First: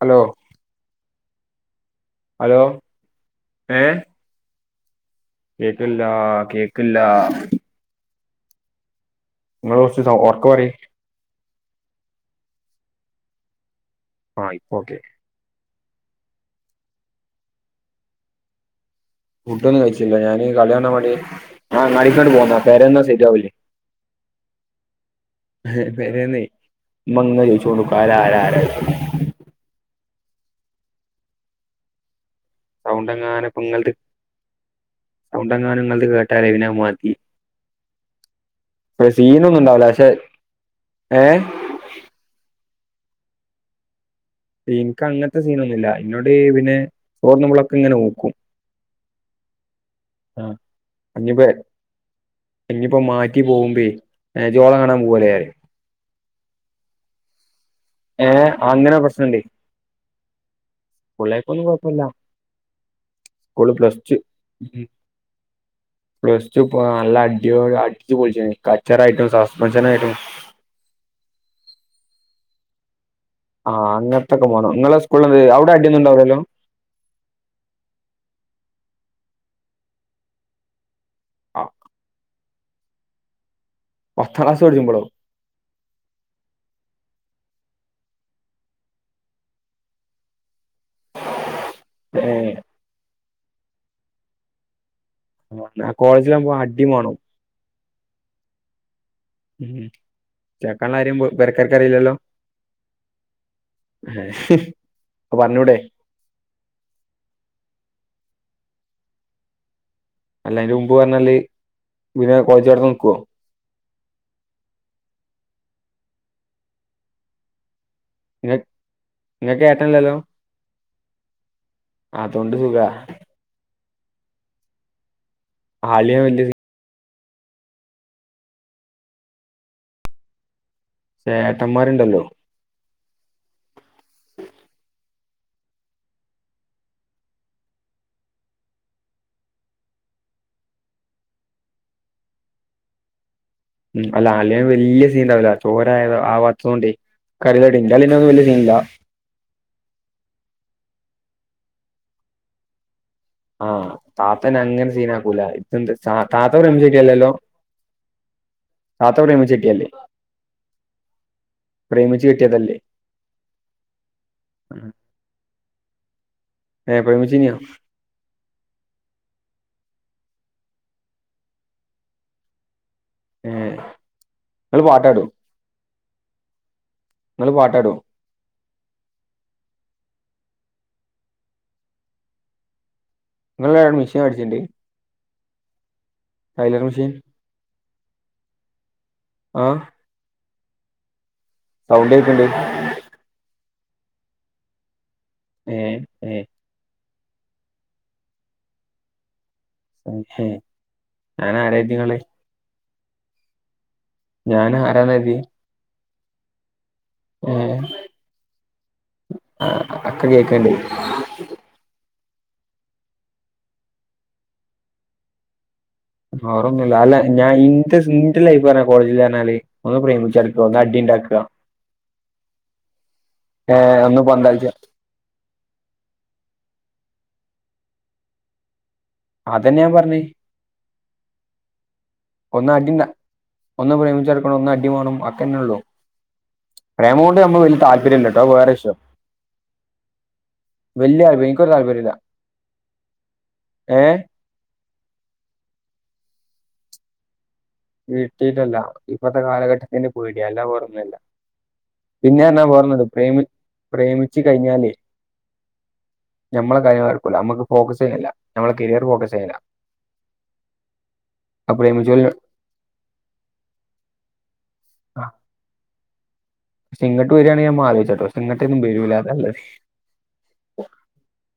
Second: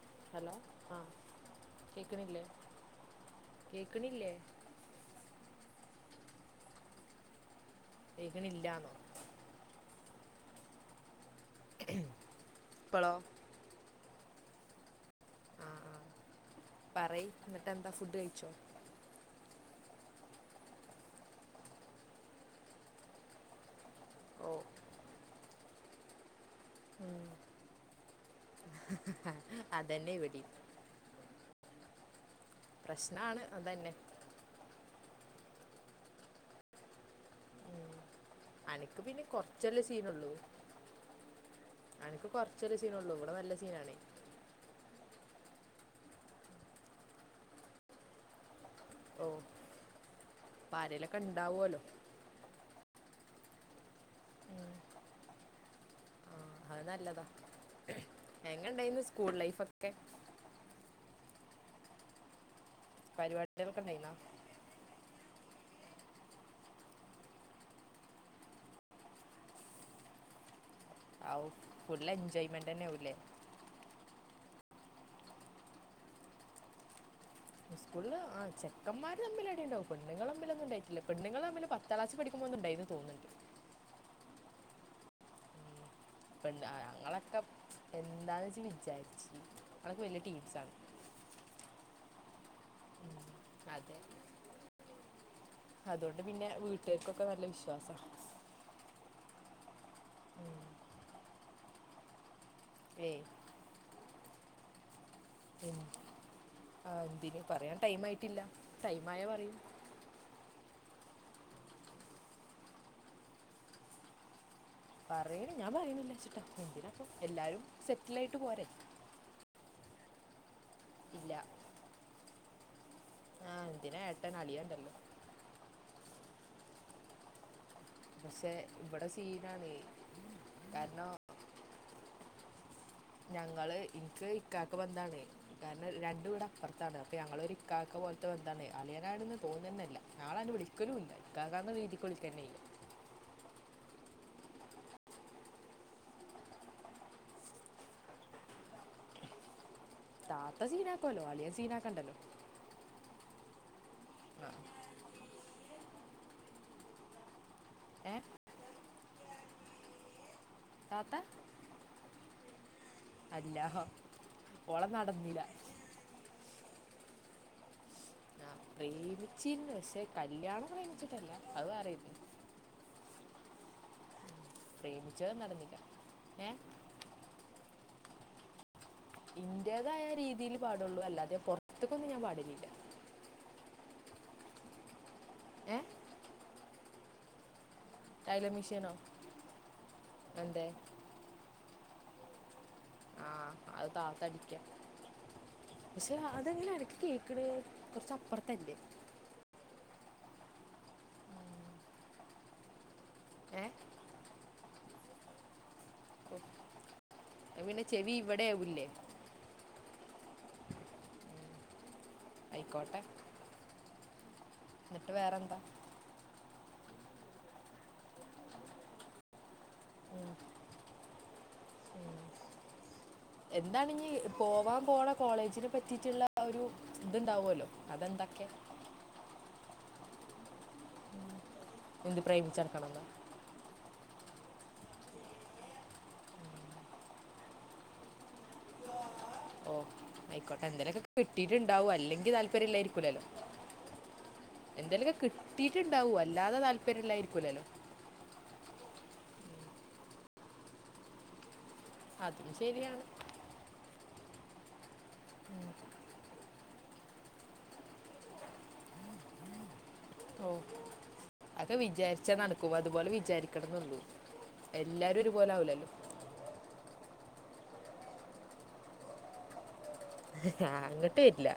Hello hello അഹ് കേക്ക്ണില്ലേ? Hello കേക്ക്ണില്ലേ? കേക്കിൺല്ലാ കേക്കിൺല്ലാ കേക്കിണില്ലാ ഇങ്ങൾ കൊർച്ച് സൗ ഒർക്കെ പ്പളോ ആഹ് ഇപ്പോക്കെ ആഹ് പറയ് ന്നട്ടെന്താ ഫുഡ് കഴിച്ചോ? ഫുഡൊക്കെ കഴിച്ചില്ല ഞാനീ കടയെ ള്ളപണി ഞാ അങ്ങാടിക്കണ്ട് പോന്നാ പേരെന്നാ സെരിയാവൂലെയ് ഓഹ് പെരേന്നെ ഇമ്മങ്ങനെ ചോയ്‌ച്ചോണ്ട്ക്കും ആര ആര ആരാന്നെ ഹഹ് അതന്നെ ഇവിടിം പ്രശ്നാണ് സൗണ്ടങ്ങാനുംപ്പങ്ങൾത് അതന്നെ സൗണ്ട ങ്ങാനുംങ്ങൾത് കേട്ടാലെ പിന്നെ അവ്മതി ഉം. അനക്ക് അല്ല പിന്നെ കുറച്ചല്ലേ സീന്നൊന്നുംണ്ടാവൂല പക്ഷെ സീനുള്ളൂ ഏഹ് അനക്ക് കുറച്ചൊരു സീനൊള്ളൂ ഇവടെ നല്ല സീനാണെ ഇൻക്കങ്ങൻത്തെ സീനൊന്നുല്ല ഇന്നോട് പിന്നെ ചോർന്നുബളൊക്കെങ്ങനോക്കും ഓഹ് ആഹ് ഇഞ്ഞിപ്പേ ഇഞ്ഞിപ്പം മാറ്റി പോകുമ്പേ ഏ ജ് ഓളെകാണാം പോവല്ലേ ഞാൻ അത് നല്ലതാ ഏ അങ്ങനെ എങ്ങനെണ്ടായിന്നു സ്കൂൾ ലൈഫൊക്കെ സ്കൂളൈഫൊന്നും കുഴപ്പല്ല സ്കൂള് പരിപാടികളൊക്കെ പ്ലസ് ഉണ്ടായിരുന്നോ ടു ഉം പ്ലസ് ടു നല്ല അടിപൊ അടിച്ച് പൊളിച്ച കച്ചറായിട്ടും സസ്പെൻഷനായിട്ടും ആവു ഫുള്ള് എൻജോയ്മെന്റന്നാവുലെ ആഹ് അങ്ങൻത്തൊക്കെ വാണം ഇങ്ങളെ സ്കൂള്ത് അവിടെ അടിയൊന്നുണ്ടാവൂലല്ലോ സ്കൂളില് ആഹ് ചെക്കമ്മാര് തമ്മിലടിണ്ടാക്കും പെണ്ണ്ങ്ങളമ്മിലൊന്നും ഉണ്ടായ്ട്ടില്ല പെണ്ണുൾ തമ്മിൽ പത്താം ക്ലാസ് പഠിക് ക്കുമ്പോന്നുണ്ടായിന്ന് തോന്ന്ണ്ട് പത്താം ക്ലാസ് പടിക്കുമ്പളോ ഉം. ഞങ്ങളൊക്കെ എന്താന്ന് വെച്ച വിചാരിച്ഞങ്ങളൊക്കെ വല്യ ടീംസാണ് ഹേ അതെ അതൊണ്ട് പിന്നെ കോളേജിലാകുമ്പോ അടി വീട്ടേര് മാണം കർക്കൊക്കെ നല്ല വിശ്വാസാണ് ഉ ചെക്കന്റെ കാര്യം പെരക്കർക്കറിയില്ലല്ലോ ഹേ ഹഹ് അതിന് പറയാൻ ടൈം ആയിട്ടില്ല ടൈമായ പറയും അല്ല അതിന്റെ മുമ്പ് പറഞ്ഞാല് പിന്നെ കോളേജ് വിടൽ നിക്കുവോ പറയണ ഞാൻ പറയുന്നില്ല ചിട്ടാ ന്തിനാപ്പോ എല്ലാരും സെറ്റിൽ ആയിട്ട് പോരെ നിങ്ങൾക്ക് ഏട്ടൻലാല്ലോ ഇല്ല അതോണ്ട്സുഖ ആഹ്‌ എന്തിനാ ഏട്ടൻ അളിയണ്ടല്ലോ അളിയൻ വാല്ലിയെ സീ പക്ഷെ ഇവിടെ സീനാണ് കാരണം ചേട്ടന്മാരിണ്ടല്ലോ ഞങ്ങള് എനിക്ക് ഇക്കാക്ക് ബന്താണ് കാരണം രണ്ടു വീടപ്പറത്താണ് അപ്പൊ ഞങ്ങളൊരു ഇക്കാക്ക് പോലത്തെ ബന്താണ് അളിയനാണെന്ന് തോന്നന്നെല്ല ആളെ അന്നെ വിളിക്കലുല്ല ഇക്കാക്ക എന്ന് രീതിക്ക് വിളിക്ക തന്നെ ഇല്ല ഉ അല്ല അളിയൻ വല്യ സീനാവൂല ചോര ആവത്തതോണ്ടെ ഇന്റളിയനൊന്നും വല്ലിയ സീനില്ല താത്ത സീനാക്കുവല്ലോ അളിയൻ സീന ആക്കണ്ടല്ലോ ആഹ് ആ താത്തനങ്ങനെ സീനാകുല താത്ത പ്രേമിച്ചേട്ടിയതല്ലല്ലോ ഏഹ് താത്ത പ്രേമിച്ചേട്ടിയതല്ലേ താത്ത പ്രേമിച്ച് കെട്ടിയതല്ലേ അല്ല ഹ് ഓളെ നടന്നില്ല ഏ പ്രേമിച്ചിരുന്നോ പ്രേമിച്ചിരുന്നു പക്ഷേ കല്യാണം പ്രേമിച്ചിട്ടല്ല അത് വേറെയായിരുന്നു ങ്ങേ പ്രേമിച്ചത് നടന്നില്ല ഏഹ ങ്ങള് പാട്ടുപാടോ ഇന്റേതായ രീതിയിൽ പാടുള്ളൂ അല്ലാതെ പൊറത്തുക്കൊന്നും ഞാൻ പാടലില്ല ഇങ്ങളാവടെ മിഷൻ അടിച്ചിണ്ട് ഏഹ് ടൈലർ മിഷൻ ടൈലർ മിഷനോ ആഹ് എന്തെ സൗണ്ട് കേക്ക്‌ന്ണ്ട് ആഹ്‌ അത് താത്തടിക്ക ഏഹ് പക്ഷെ ഏഹ് അതെങ്ങനെ അനക്ക്കേക്ണ് കൊറച് അപ്പറത്തല്ലേ ഞാനാരര്തിങ്ങള് ഏഹ് ഞാൻ ആരാന്ന് കരുതി അത് പിന്നെ ചെവി ഇവിടെ ആവുല്ലേ ആ കേക്നില്ലേ അയിക്കോട്ടെ എന്നിട്ട് വേറെ എന്താ വേറൊന്നും അല്ല ഞാൻ ഇന്റെ ഇന്റെ ലൈഫ് പറഞ്ഞ കോളേജില് പറഞ്ഞാല് ഒന്ന് പ്രേമിച്ചടുക്ക ഒന്ന് അടി ഇണ്ടാക്ക ഏഹ് എന്താണിഞ്ഞ് ഒന്ന് പന്തളിച്ച പോവാൻ പോണ കോളേജിൽ പറ്റിട്ടുള്ള ഒരു ഇതുണ്ടാവുല്ലോ അത് എന്തൊക്കെ അതന്നെയാ ഞാൻ പറഞ്ഞെ എന്ത് പ്രേമിച്ച് ഒന്ന് അടി നടക്കണന്നോ ഒന്ന് പ്രേമിച്ചടുക്കണം ഒന്ന് അടി വേണം അക്കന്നെ ഉള്ളു പ്രേമം കൊണ്ട് നമ്മ വലിയ താല്പര്യല്ലട്ടോ വേറെ വിഷയം ഓഹ് ആയിക്കോട്ടെ എന്തേലൊക്കെ വലിയ താല്പര്യം എനിക്കൊരു കിട്ടിട്ടുണ്ടാവോ താല്പര്യമില്ല അല്ലെങ്കി താല്പര്യം ഇല്ലായിരിക്കൂലല്ലോ ഏഹ് എന്തേലൊക്കെ കിട്ടീട്ടുണ്ടാവും അല്ലാതെ താല്പര്യം ഇല്ലായിരിക്കൂലല്ലോ കിട്ടീട്ടല്ല ഇപ്പത്തെ കാലഘട്ടത്തിന് പേടിയാ അല്ലാ വേറൊന്നും അല്ല അതും പിന്നെർഞ്ഞാ ശരിയാണ് വേർഞ്ഞത് പ്രേമി പ്രേമിച്ചു കഴിഞ്ഞാലേ ഉം ഞമ്മളെ കാര്യങ്ങള് നടക്കൂല നമ്മക്ക് ഫോക്കസ് ചെയ്യുല്ല നമ്മള കരിയർ ഫോക്കസ് ചെയ്യുല്ല ഓഹ് അത് പ്രേമിച്ചു വിചാരിച്ചാ നടക്കും അതുപോലെ വിചാരിക്കണം എന്നുള്ളു എല്ലാരും ഒരു പോലെ ആവില്ലല്ലോ ഫസ്റ്റ് ഇങ്ങട്ട് വരിയാണെ ഞാ ആലോചിച്ച്ട്ടോ പക്ഷെ ഇങ്ങിട്ടൊന്നും വരില്ല അതല്ലേ ആഹ് അങ്ങ്ട്ട് വരില്ല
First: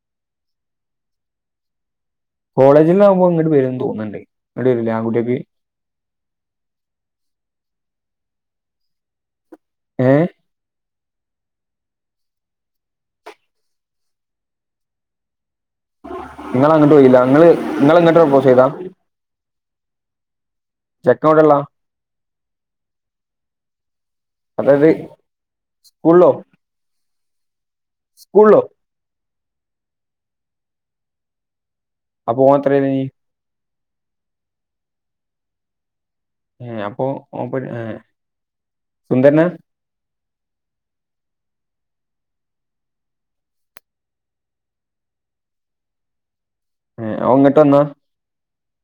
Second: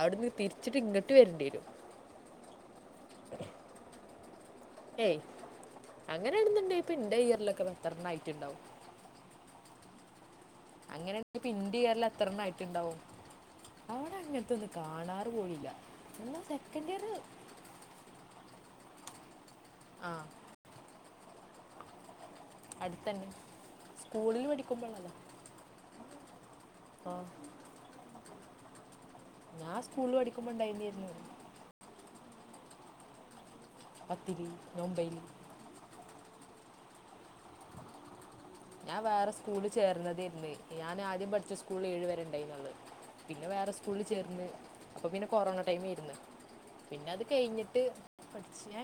അവിടുന്ന് തിരിച്ചിട്ട് ഇങ്ങോട്ട് വരേണ്ടി വരും കോളേജില് ആകുമ്പോ ഇങ്ങട് വരുന്ന് തോന്നുന്നുണ്ടേ ഇവിടെ എല്ലാം കൂടിയൊരു അങ്ങനെ ഇടുന്നുണ്ടെ ഇപ്പൊ ഇന്റെ ഇയറിലൊക്കെ [unintelligible] ആയിട്ടുണ്ടാവും ഏഹ് അങ്ങനെ പി ഇന്റിയറിൽ എത്ര എണ്ണം ആയിട്ടിണ്ടാവും അവടെ അങ്ങനത്തെ ഒന്നും കാണാറ് പോലും ഇല്ല നിങ്ങള് അങ്ങട്ട് പോയില്ല നിങ്ങള് നിങ്ങള് അങ്ങോട്ട് പ്രൊപ്പോസ് ചെയ്താ ആഹ് ചെക്കനെവിടെ ഇള്ളതാ അടുത്തന്നെ സ്കൂളിൽ പഠിക്കുമ്പോ അതായത് ഇള്ളതാ ആഹ് സ്കൂളോ ഞാൻ സ്കൂൾ പഠിക്കുമ്പോ ഇണ്ടായിനിരുന്നു അപ്പ ഓൻ എത്രയിലായിനി പത്തില് ഞാ ഒമ്പൈല് അപ്പൊ [unintelligible] ഏഹ് ഞാൻ വേറെ സുന്ദരനാ സ്കൂളിൽ ചേർന്നതേർന്നു ഇന്ന് ഞാൻ ആദ്യം പഠിച്ച സ്കൂളിൽ ഏഴ് വരെ ഇണ്ടായിരുനുള്ളു പിന്നെ വേറെ സ്കൂളിൽ ചേർന്ന് അപ്പൊ പിന്നെ കൊറോണ ടൈം ആയിരുന്നു പിന്നെ ഏഹ് അത് ഓൻ ഇങ്ങട്ട് കഴിഞ്ഞിട്ട് വന്നാ പഠിച്ചില്ല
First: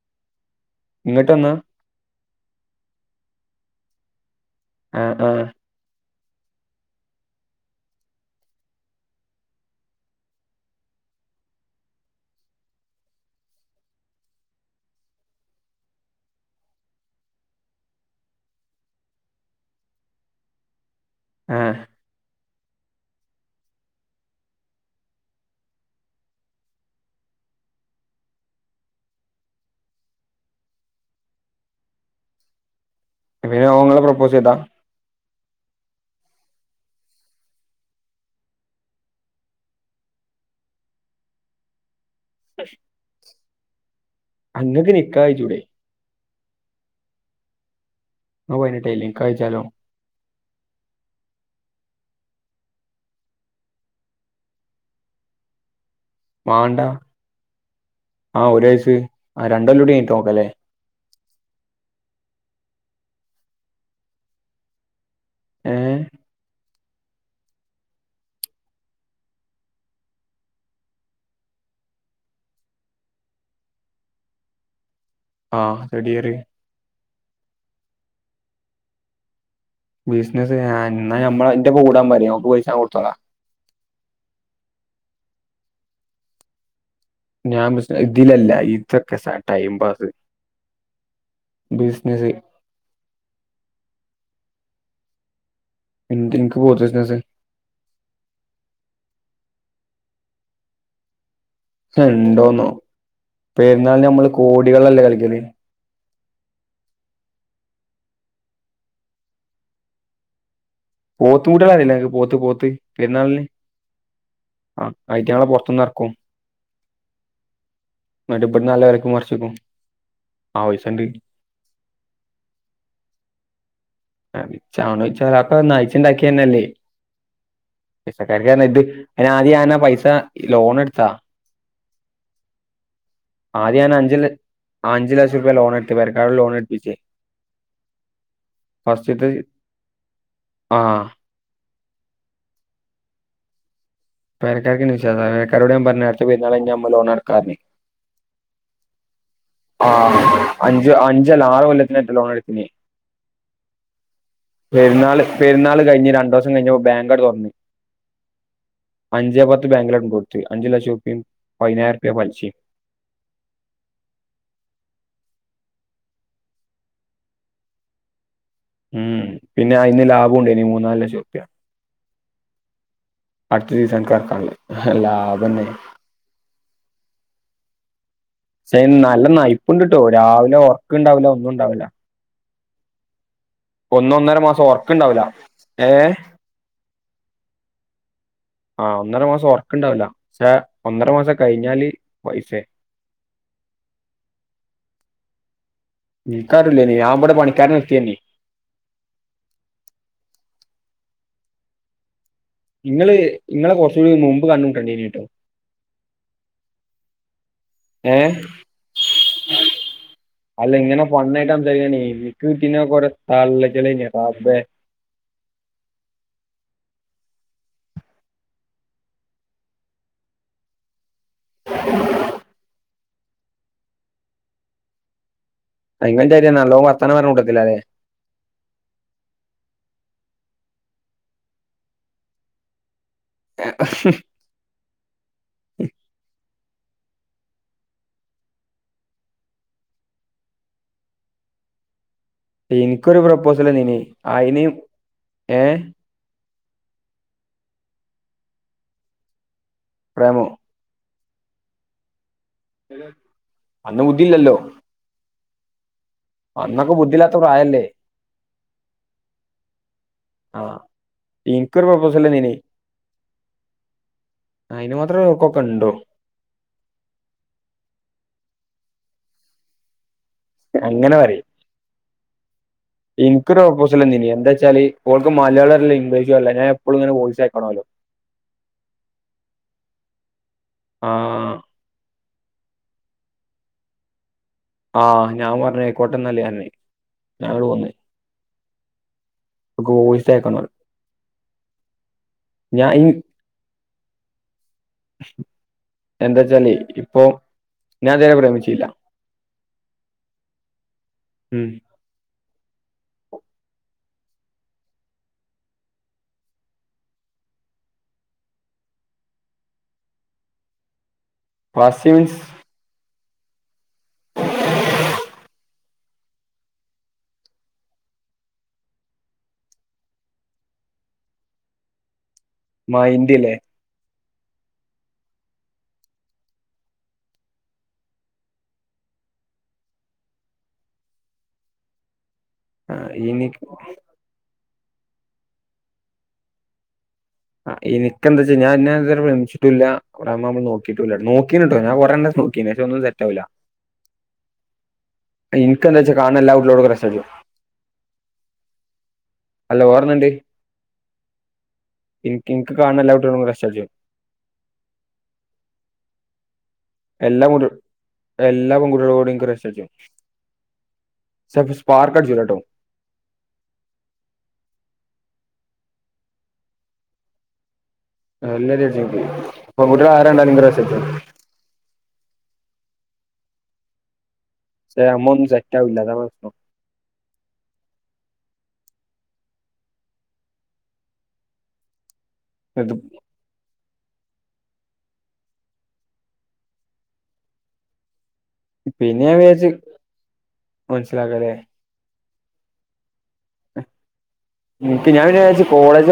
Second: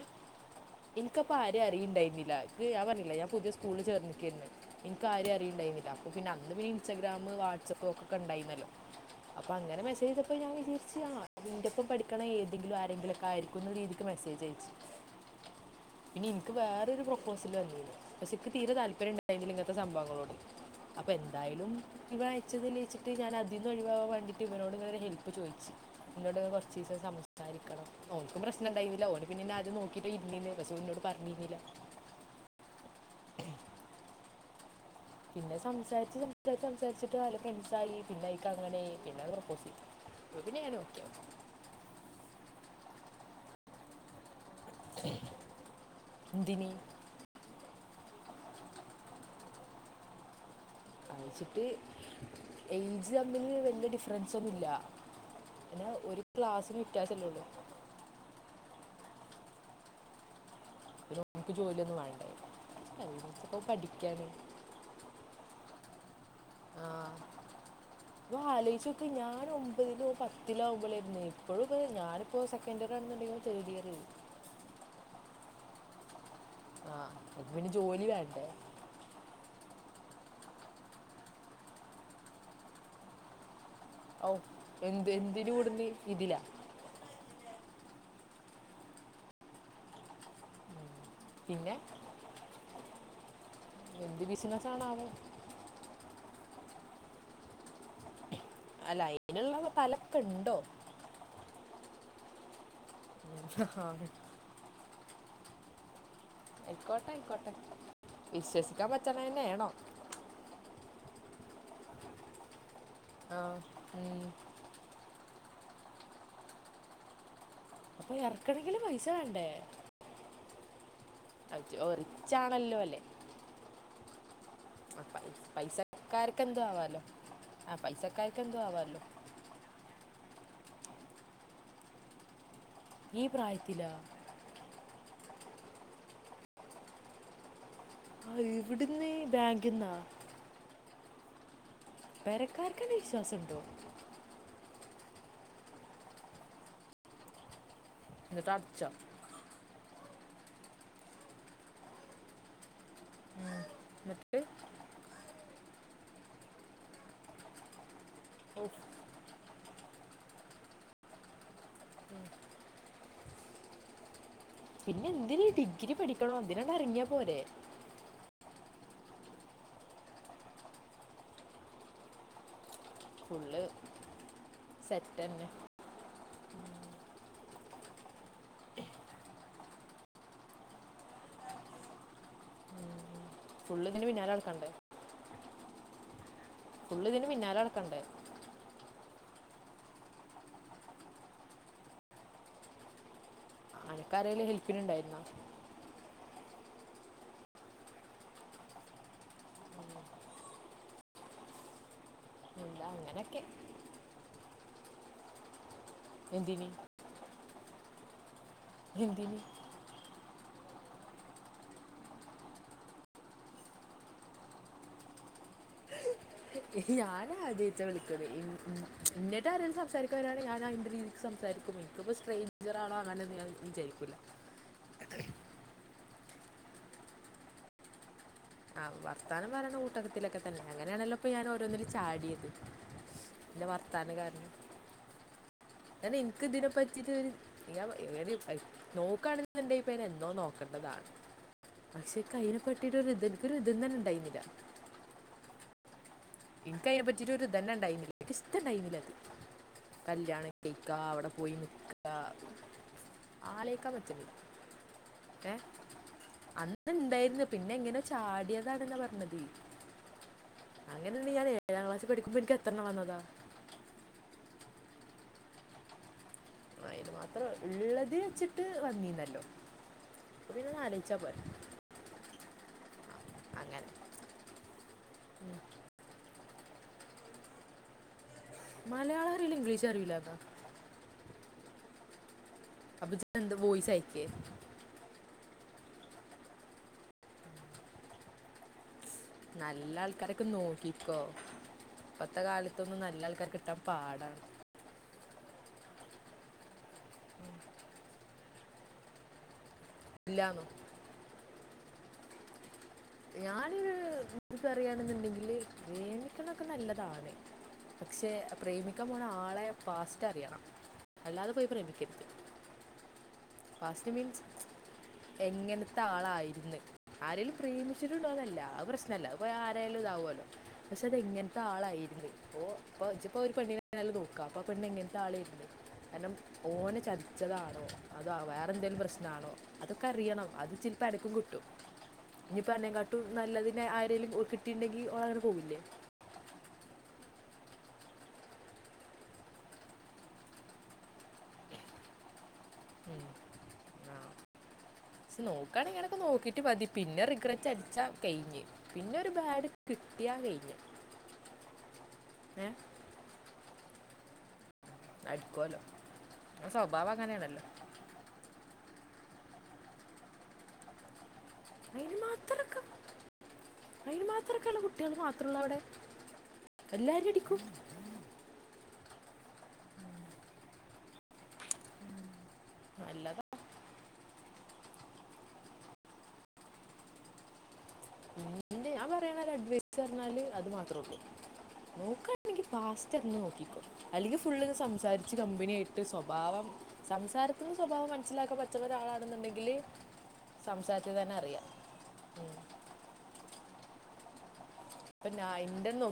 ഇങ്ങട്ട് എനിക്കപ്പം വന്നാ ആരും അറിണ്ടായിരുന്നില്ല ഞാൻ പറഞ്ഞില്ലെ ഞാ പുതിയ സ്കൂളിൽ ചേർന്നിരിക്കാരും എനിക്ക് ആഹ് ആരും ആഹ് അറിയിണ്ടായിന്നില്ല ഓഹ് പിന്നെ അന്ന് പിന്നെ ഇൻസ്റ്റാഗ്രാം വാട്സാപ്പ് ഒക്കെണ്ടായിരുന്നല്ലോ അപ്പൊ അങ്ങനെ മെസേജ് അയച്ചപ്പ ഞാൻ വിചാരിച്ചു ആണ് നിന്റെപ്പ പഠിക്ക ഏതെങ്കിലും ആരെങ്കിലൊക്കെ ആരിക്കും പിന്നെ ഇൻക്ക് മെസേജ് അയച്ചു ഉ പിന്നെ എനിക്ക് വേറൊരു പ്രൊപ്പോസൽ വന്നിരുന്നു പക്ഷേ എനിക്ക് തീരെ താല്പര്യം ഉണ്ടായിരുന്നില്ല അ ഇങ്ങനത്തെ സംഭവങ്ങളോട് അപ്പൊ എന്തായാലും ആഹ് ഇവ അയച്ചതല്ലേന്ന് വെച്ചിട്ട് ഞൻ അതീന്ന് ഒഴിവാൻ വേണ്ടിട്ട് ഇവരോട് ഇങ്ങനെ ഹെൽപ് ചോദിച്ചു ഇന്നോട് കൊറച്ചീസം സംസാരിക്കണം ഓക്കും പ്രശ്നം ഇണ്ടാരുന്നില്ല ഓന് പിന്നെ ആദ്യം നോക്കിട്ട് [unintelligible] പറഞ്ഞിരുന്നില്ല പിന്നെ ഓൻ ഇങ്ങളെ പ്രൊപ്പോസ് ചെയ്താ പിന്നെ സംസാരിച്ച് സംസാരിച്ച് സംസാരിച്ചിട്ട് നല്ല ഫ്രണ്ട്സ് ആയി പിന്നെ ഇക്ക അങ്ങനെ പിന്നെ പ്രൊപ്പോസ് ചെയ്യ്തു ഇതിന് ഞാൻ ഓക്കേ ‌ അങ്ങക്ക് നിക്കാഹ് കയ്ചൂടെ എന്തിന് അണക്ക് പയ്നട്ടയിലെ നിക്കാഹ് കൈച്ചാലോ കൈച്ചിട്ട് എയ്ജ് തമ്മില് വല്യ ഡിഫറൻസ് ഒന്നുല്ല പിന്നെ ഒരു മാണ്ടാ ഉള്ളൂ ആഹ് ഒരു വയസ്സ് ആഹ് രണ്ടൊല്ലം കൂടി കയ്ഞ്ഞിട്ട് നോക്കലേ പിന്നെ ഓൾക്ക് ജോലിയൊന്നും വാണ്ടേ പെൺകൊച്ചു പ്പോ പഠിക്കാന് ഏഹ് ആഹ് [unintelligible] അപ്പൊ ആലോച്ചൊക്കെ ഞാൻ ഒന്ന് ആലോയ്ച്ചു നോക്ക് ഒമ്പതിലോ പത്തിലോ ആവുമ്പളാരുന്നെയ് ഇപ്പഴും ഇപ്പെ ഞാന് ഇപ്പോ സെക്കൻഡറാന്നുണ്ടെങ്കിൽ ഓൻ തേർഡ് ഇയറ് ആഹ് തേഡിയറ് ആഹ് അപ്പൊ പിന്നെ ജോലി വേണ്ടേ ബിസിനസ് ഞ ഇന്നാ ഞമ്മള ന്റൊപ്പം കൂടാൻ പറിം ഓൻക് പൈസ ഞാൻ കൊടുത്തോളാ ഔ എന്ത് എന്തിന് കൂട്ന്ന് ഇതിലാ ഞാൻ ബിസ് ഇതിലല്ല ഇതൊക്കെ സ ടൈം പാസ് പിന്നെ ബിസിനസ് എന്ത് ബിസിനസണാവോ എന്ത് ഇൻക്ക് പോത്ത് ബിസിനസ് അല്ല അയ്നുള്ള തലക്കെണ്ടോ റ്റെ ഇണ്ടോന്നോ ആ പെരുന്നാൾന് നമ്മള് കോടികളല്ലേ കളിക്കല് ആയ്ക്കോട്ടെ ആയിക്കോട്ടെ വിശ്വസിക്കാൻ പറ്റ്ണതന്നെ ആണോ പോത്തും കൂട്ടിയാളെ അറീല്ലെ അനക്ക് പോത്ത് പോത്ത് ആ പെരുന്നാളിന് ഉം. ആഹ് അയ്റ്റങ്ങളെ പോറത്തുന്ന് എറക്കും അപ്പൊ ന്നിട്ട് ഇബ്ട്‌ന്ന് ഇറക്കണമെങ്കിൽ നല്ല പൈസ വെലക്കും വേണ്ടേ മർച്ച്ക്കും ആ പൈസണ്ട് അജ്ജോ റിച്ചാണല്ലോല്ലേ റിച്ചാണോയ്ച്ച പൈ- എളാപ്പ നയിച്ചിണ്ടാക്കിയ പൈസക്കാർക്ക് എന്തോ തന്നെല്ലേ ആവാലോ ആ പൈസക്കാർക്ക് പൈസക്കാര്ക്കാ എന്തോ ആവാലോ [unintelligible] അയ്ൻ ആദ്യ ഞാൻ ആ പൈസ ലോൺ എടുത്താ ഈ ആദ്യ പ്രായത്തിലാ ഞാൻ അഞ്ചുലക് അഞ്ചു ലക്ഷം രൂപ ലോൺ എടുത്ത് പേരക്കരോട് ലോൺ എടുപ്പിച്ച് അഹ് എവിടുന്ന് ബാങ്കിന്നോ ആഹ് പെരക്കാർക്കന്നെ വിശ്വാസണ്ടോ പെരക്കാർക്കെന്നെ വിശാസ പേരക്കാരോട് ഞാൻ പറഞ്ഞു അടുത്ത പെരുന്നാൾ കയ്ഞ നമ്മൾ ലോൺ അടക്കാറഞ്ഞെയ് ഇന്നിട്ട് അടച്ചോ ആഹ് അഞ്ച് അഞ്ചല്ല ആറ് കൊല്ലത്തിനേറ്റെ ലോൺ എടുത്തീനെ ആഹ് ന്ന്ട്ട് പെര്ന്നാള് പെരുന്നാള് കയിഞ് രണ്ടൂസം കഴിഞ്ഞപ്പം ബാങ്കട് തൊറന്നു എസ് അഞ്ചേ പത്ത് ബാങ്കിലണ്ട് കൊടുത്തു അഞ്ചു ലക്ഷംറുപ്യ പതിനായിരുർപ്യ പലിശി പിന്നെ എന്തിന് ഡിഗ്രി പഠിക്കണോ ഇതിനങ‌ട്ട് എറങ്ങിയാ പോരെ ഉം പിന്നെ അയ്ന് ലാബോണ്ടയ്നു മൂന്നാല് ലക്ഷം റുപ്യാ ഫുള്ള് അടുത്ത സീസനിക് എറക്കാളെ സെറ്റ് തന്നെ ലാഭന്ന പക്ഷെ അയ്ന് നല്ല നയ്പ്പ്ണ്ട്ട്ടോ രാവിലെ ഒർക്കുണ്ടാവില്ല ഒന്നും ഉണ്ടാവില്ല ഫുള്ള് ഇതിന് പിന്നാലെ ഒന്നൊന്നര മാസം നടക്കണ്ടേ ഒർക്ക് ഉണ്ടാവുല ഏഹ് ഫുള്ളു ഇതിന് പിന്നാലെ നടക്കണ്ടേ ആഹ് ഒന്നര മാസം ഒർക്കുണ്ടാവില്ല പക്ഷെ ഒന്നര മാസം കഴിഞ്ഞാല് പൈസെ ആനക്കാരെലും ഹെൽപ്പിന് ഇണ്ടായിരുന്നോ ഇൻക്കരുല്ലായിന്നു ഞാൻ ഇബടെ പണിക്കാരനെ നിർത്തിയീന് ഉം ഉം എന്താ ഇങ്ങള് അങ്ങനൊക്കെ ഇങ്ങളെകൊറച്ചൂടി മുമ്പ് കണ്ട് മുട്ടൻണ്ടീനിട്ടോ എന്തിന് ഏഹ് എന്തിന് ! ! ! ! ! ! ! ! ! ! ഞാനാആദ്യായിട്ട വിളിക്കല് ഇൻ ഇൻ ഇന്നേയ്റ്റാരേലും സംസാരിക്കാവരാണെങ്കി ഞാനാ രീതി സംസാരിക്കുമോ ഇൻക്ക്പ്പൊ സ്ട്രേഞ്ചറആണോ അങ്ങനെന്തിനാ വിവിചാരികൂല ഇങ്ങൾന്റാരിന്ന നല്ലോ വർത്താനം പറ്ണകൂട്ടത്തിലാല്ലേ ആഹ് വർത്താനംപറയുന്ന കൂട്ടകത്തിലൊക്കെ തന്നേ അങ്ങനെയാണല്ലോഇപ്പ ഞാന്ഓരോന്നിലു ചാടിയത് ന്റെ വർത്താനംകാരണം കാരണംഇൻക്ക് ഇതിനെപ്പറ്റിട്ടൊര് ഇഞ്ഞാവോ ഇവനികൈ നോക്കണേണ്ടെപ്പെനെന്നോ നോക്കണ്ടതാണ് പക്ഷെ ഇക്കയിനപറ്റീട്ടൊരു എനിക്കൊരു ഇത് എനിക്കൊരു പ്രൊപ്പോസൽ ഇതും തന്നെ വന്ന്നീ ഉണ്ടായിരുന്നില്ല ആയിന്നീം ഏഹ് ഇൻക്ക് അയിനെ പറ്റിയിട്ടൊരുതന്നെ ഇണ്ടായിരുന്നില്ല ഇൻക്ക് ഇഷ്റ്റണ്ടായിന്നില്ല അത് പ്രേമോ കല്യാണേ ഇക്ക അവടെപോയിനിക്ക അന്ന് ആലോയിക്കാപറ്റുന്നില്ല ബുദ്ധിയില്ലല്ലോ ഒക്കെ അന്ന് അന്നൊക്കെ ബുദ്ധിയില്ലാത്ത ഇണ്ടായിരുന്നു പിന്നെ പ്രായല്ലേ എങ്ങനൊ ചാടിയതാണ്ന്നാ പറഞ്ഞത് ആഹ് അങ്ങനെണ്ട് ഇനിക്കൊരു ഏഴാം ക്ലാസ് പ്രൊപ്പോസൽ പഠിക്കുമ്പോ തന്നീനി ഇൻക്ക് എത്രണ്ണം വന്നതാ അയിനുമാത്രോള്ള ചൊർക്കൊക്ക ഇണ്ടോ അയിനുമാത്രം ഉള്ളതിൽവെച്ചിട്ട് വനീന്നല്ലേ അങ്ങനെപറി ഇൻക്കൊരു അങ്ങനെ പ്രൊപ്പോസൽ വന്നീനി എന്താ ച്ചാല് ഓൾക്മലയാളംഅറീല ഇംഗ്ലീഷും അറിള ഞാൻഎപ്പളും ഇങ്ങനെ വോയിസ് അയക്കണോല്ലോ മലയാളംഅറിയില്ല ഇംഗ്ലീഷ് അറിയൂലന്നോ ആഹ് അപ്പൊ ഇജ്ജ്എന്ത വോയിസ് അയക്കേ ആഹ് ഞാൻപറഞ്ഞ് അയ്ക്കോട്ടന്നാല് പറഞ് ഞാൻ ഇങ്ങട്ട്പോന്ന് നല്ല വോയിസ് അയക്കണം പറഞ്ഞു ആൾക്കാരൊക്കെനോക്കിക്കോ ഞാൻ ഇപ്പത്തകാലത്തൊന്നും ഈ നല്ലആൾക്കാരേകിട്ടാം പാടാണ് എന്താച്ചാല് ഇപ്പൊ ഞാൻ ഇത് വരേ പ്രേമിച്ചീല്ല ഇല്ല്യാന്നോ ഉം ഞാനൊരു ഇൻക്കറിയണെന്ന്ണ്ടെങ്കില് പ്രേമിക്ക്ണൊക്കെ നല്ലതാണ് പക്ഷെ പ്രേമിക്കാപോണആളെ ഫാസ്റ്റ്അറിയണം അല്ലാതെപോയി ഫാസ്റ്റ് പ്രേമിക്കര്ത് മീൻസ് ഫാസ്റ്റ് മീൻസ് എങ്ങൻത്തെ ആളായിരുന്ന് ആരേലും പ്രേമിച്ചിട്ടുണ്ടോന്നല്ല അഹ് പ്രശ്നല്ല അഹ്പ്പൊരാരായാലും ഇതാവോഅല്ലോ പക്ഷെ അതെങ്ങൻത്തെ ആളായിരുന്ന് ഓ ഇപ്പേ ഇജ്ജിപ്പോ മൈൻഡില്ലേ ഒരുപെണ്ണിനെ നല്ലനോക്ക അപ്പൊ ആപെണ്ണ് എങ്ങൻത്ത ആളേര്ന്ന് കാരണം ഓനെ ചതിച്ചതാണോ അതോ വേറെഎന്തേലും പ്രശ്നാണോ അതൊക്കെ അറിയണം അത് ചിൽപ്പം അനക്കും കിട്ടും ഇഞ്ഞിപ്പ ആഹ് അന്നേകാട്ടും എനിക്ക് നല്ലതിനെ ആരേലും ഓൽകിട്ടിണ്ടങ്കി ഓളങ്ങനെ പോവൂലെ ആഹ് ഇൻക്കന്താച്ചഴിഞ്ഞ ഞാൻ നാം ഇത് വരേ പ്രേമിച്ചിട്ടില്ല കൊറേ അമ്മാവുമ്പോൾ നോക്കിട്ടു ഇല്ലട്ടോ നോക്കീണ്ട്ട്ടോ ഞാൻ കൊറേ എണ്ണം നൊ ക്കീണ് പഷേ ഒന്നും സെറ്റവുല ആഹ് പക്ഷ് ഇനിക്ക് എന്താ വെച്ചാ നോക്കാനിങ്ങനെഒക്കെ കാണുന്ന എല്ലാ നോക്കിട്ട് കുട്ടികളോടും മതി ക്രഷ് അടിച്ചു പിന്നെറിഗററ്റടിച്ചാ കഴിഞ്ഞ് പിന്നെഒരുബാഡ് അല്ല ഓർമ്മണ്ട് കിട്ടിയാ കയ്ഞ്ഞു ഇൻഇൻക്ക് കാണ്ന്ന എല്ലകുട്ട്യാളോടും ക്രേഷ്അടിച്ചീണ് അടികോലോ ഇങ്ങളെ സ്വഭാവ എല്ലാ പെൺകുട്ട്യൾ എല്ലാ പെൺകുട്ട്യളോടും ഇൻക്ക് ക്രഷ് അടിച്ചും അയിനു മാത്രം ഒക്കെ അയിനുമാത്രക്കള്ള കുട്ട്യാള് മാത്രള്ളു അവിടെ എല്ലാരിം അടിക്കും എല്ലാരിഅടിച്ചീണ് ഇപ്പൊയി പെങ്കുട്ട്യളാരകണ്ടാലും ഇൻക്ക് ക്രഷ് അടിച്ചും ഉം നല്ലത നമ്മളൊന്നും സെറ്റാവില്ല അതാ കൊഴപ്പം ഞാൻ പറയണ അഡ്വൈസ് പറഞ്ഞാല് അത് മാത്രള്ളൂ നോക്ക ഇല്ലെങ്കിൽ ഇത് പാസ്റ്റ് അന്നെ നോക്കിക്കൊ അല്ലെങ്കിൽ ഫുള്ള് സംസാരിച്ച് കമ്പനിയായിട്ട് സ്വഭാവം സംസാരത്തിന്ന് സ്വഭാവം മനസ്സിലാക്ക പ റ്റാത്ത പിന്നെ ഞാൻ വിചാരിച്ച് ഒരാളാണെന്നുണ്ടെങ്കില് സംസാരിച്ച തന്നെ മനസ്സിലാക്കല്ലേ അറിയാം ഇപ്പം ഞാൻ അപ്പം വിചാരിച്ച് എൻ്റെ കോളേജ്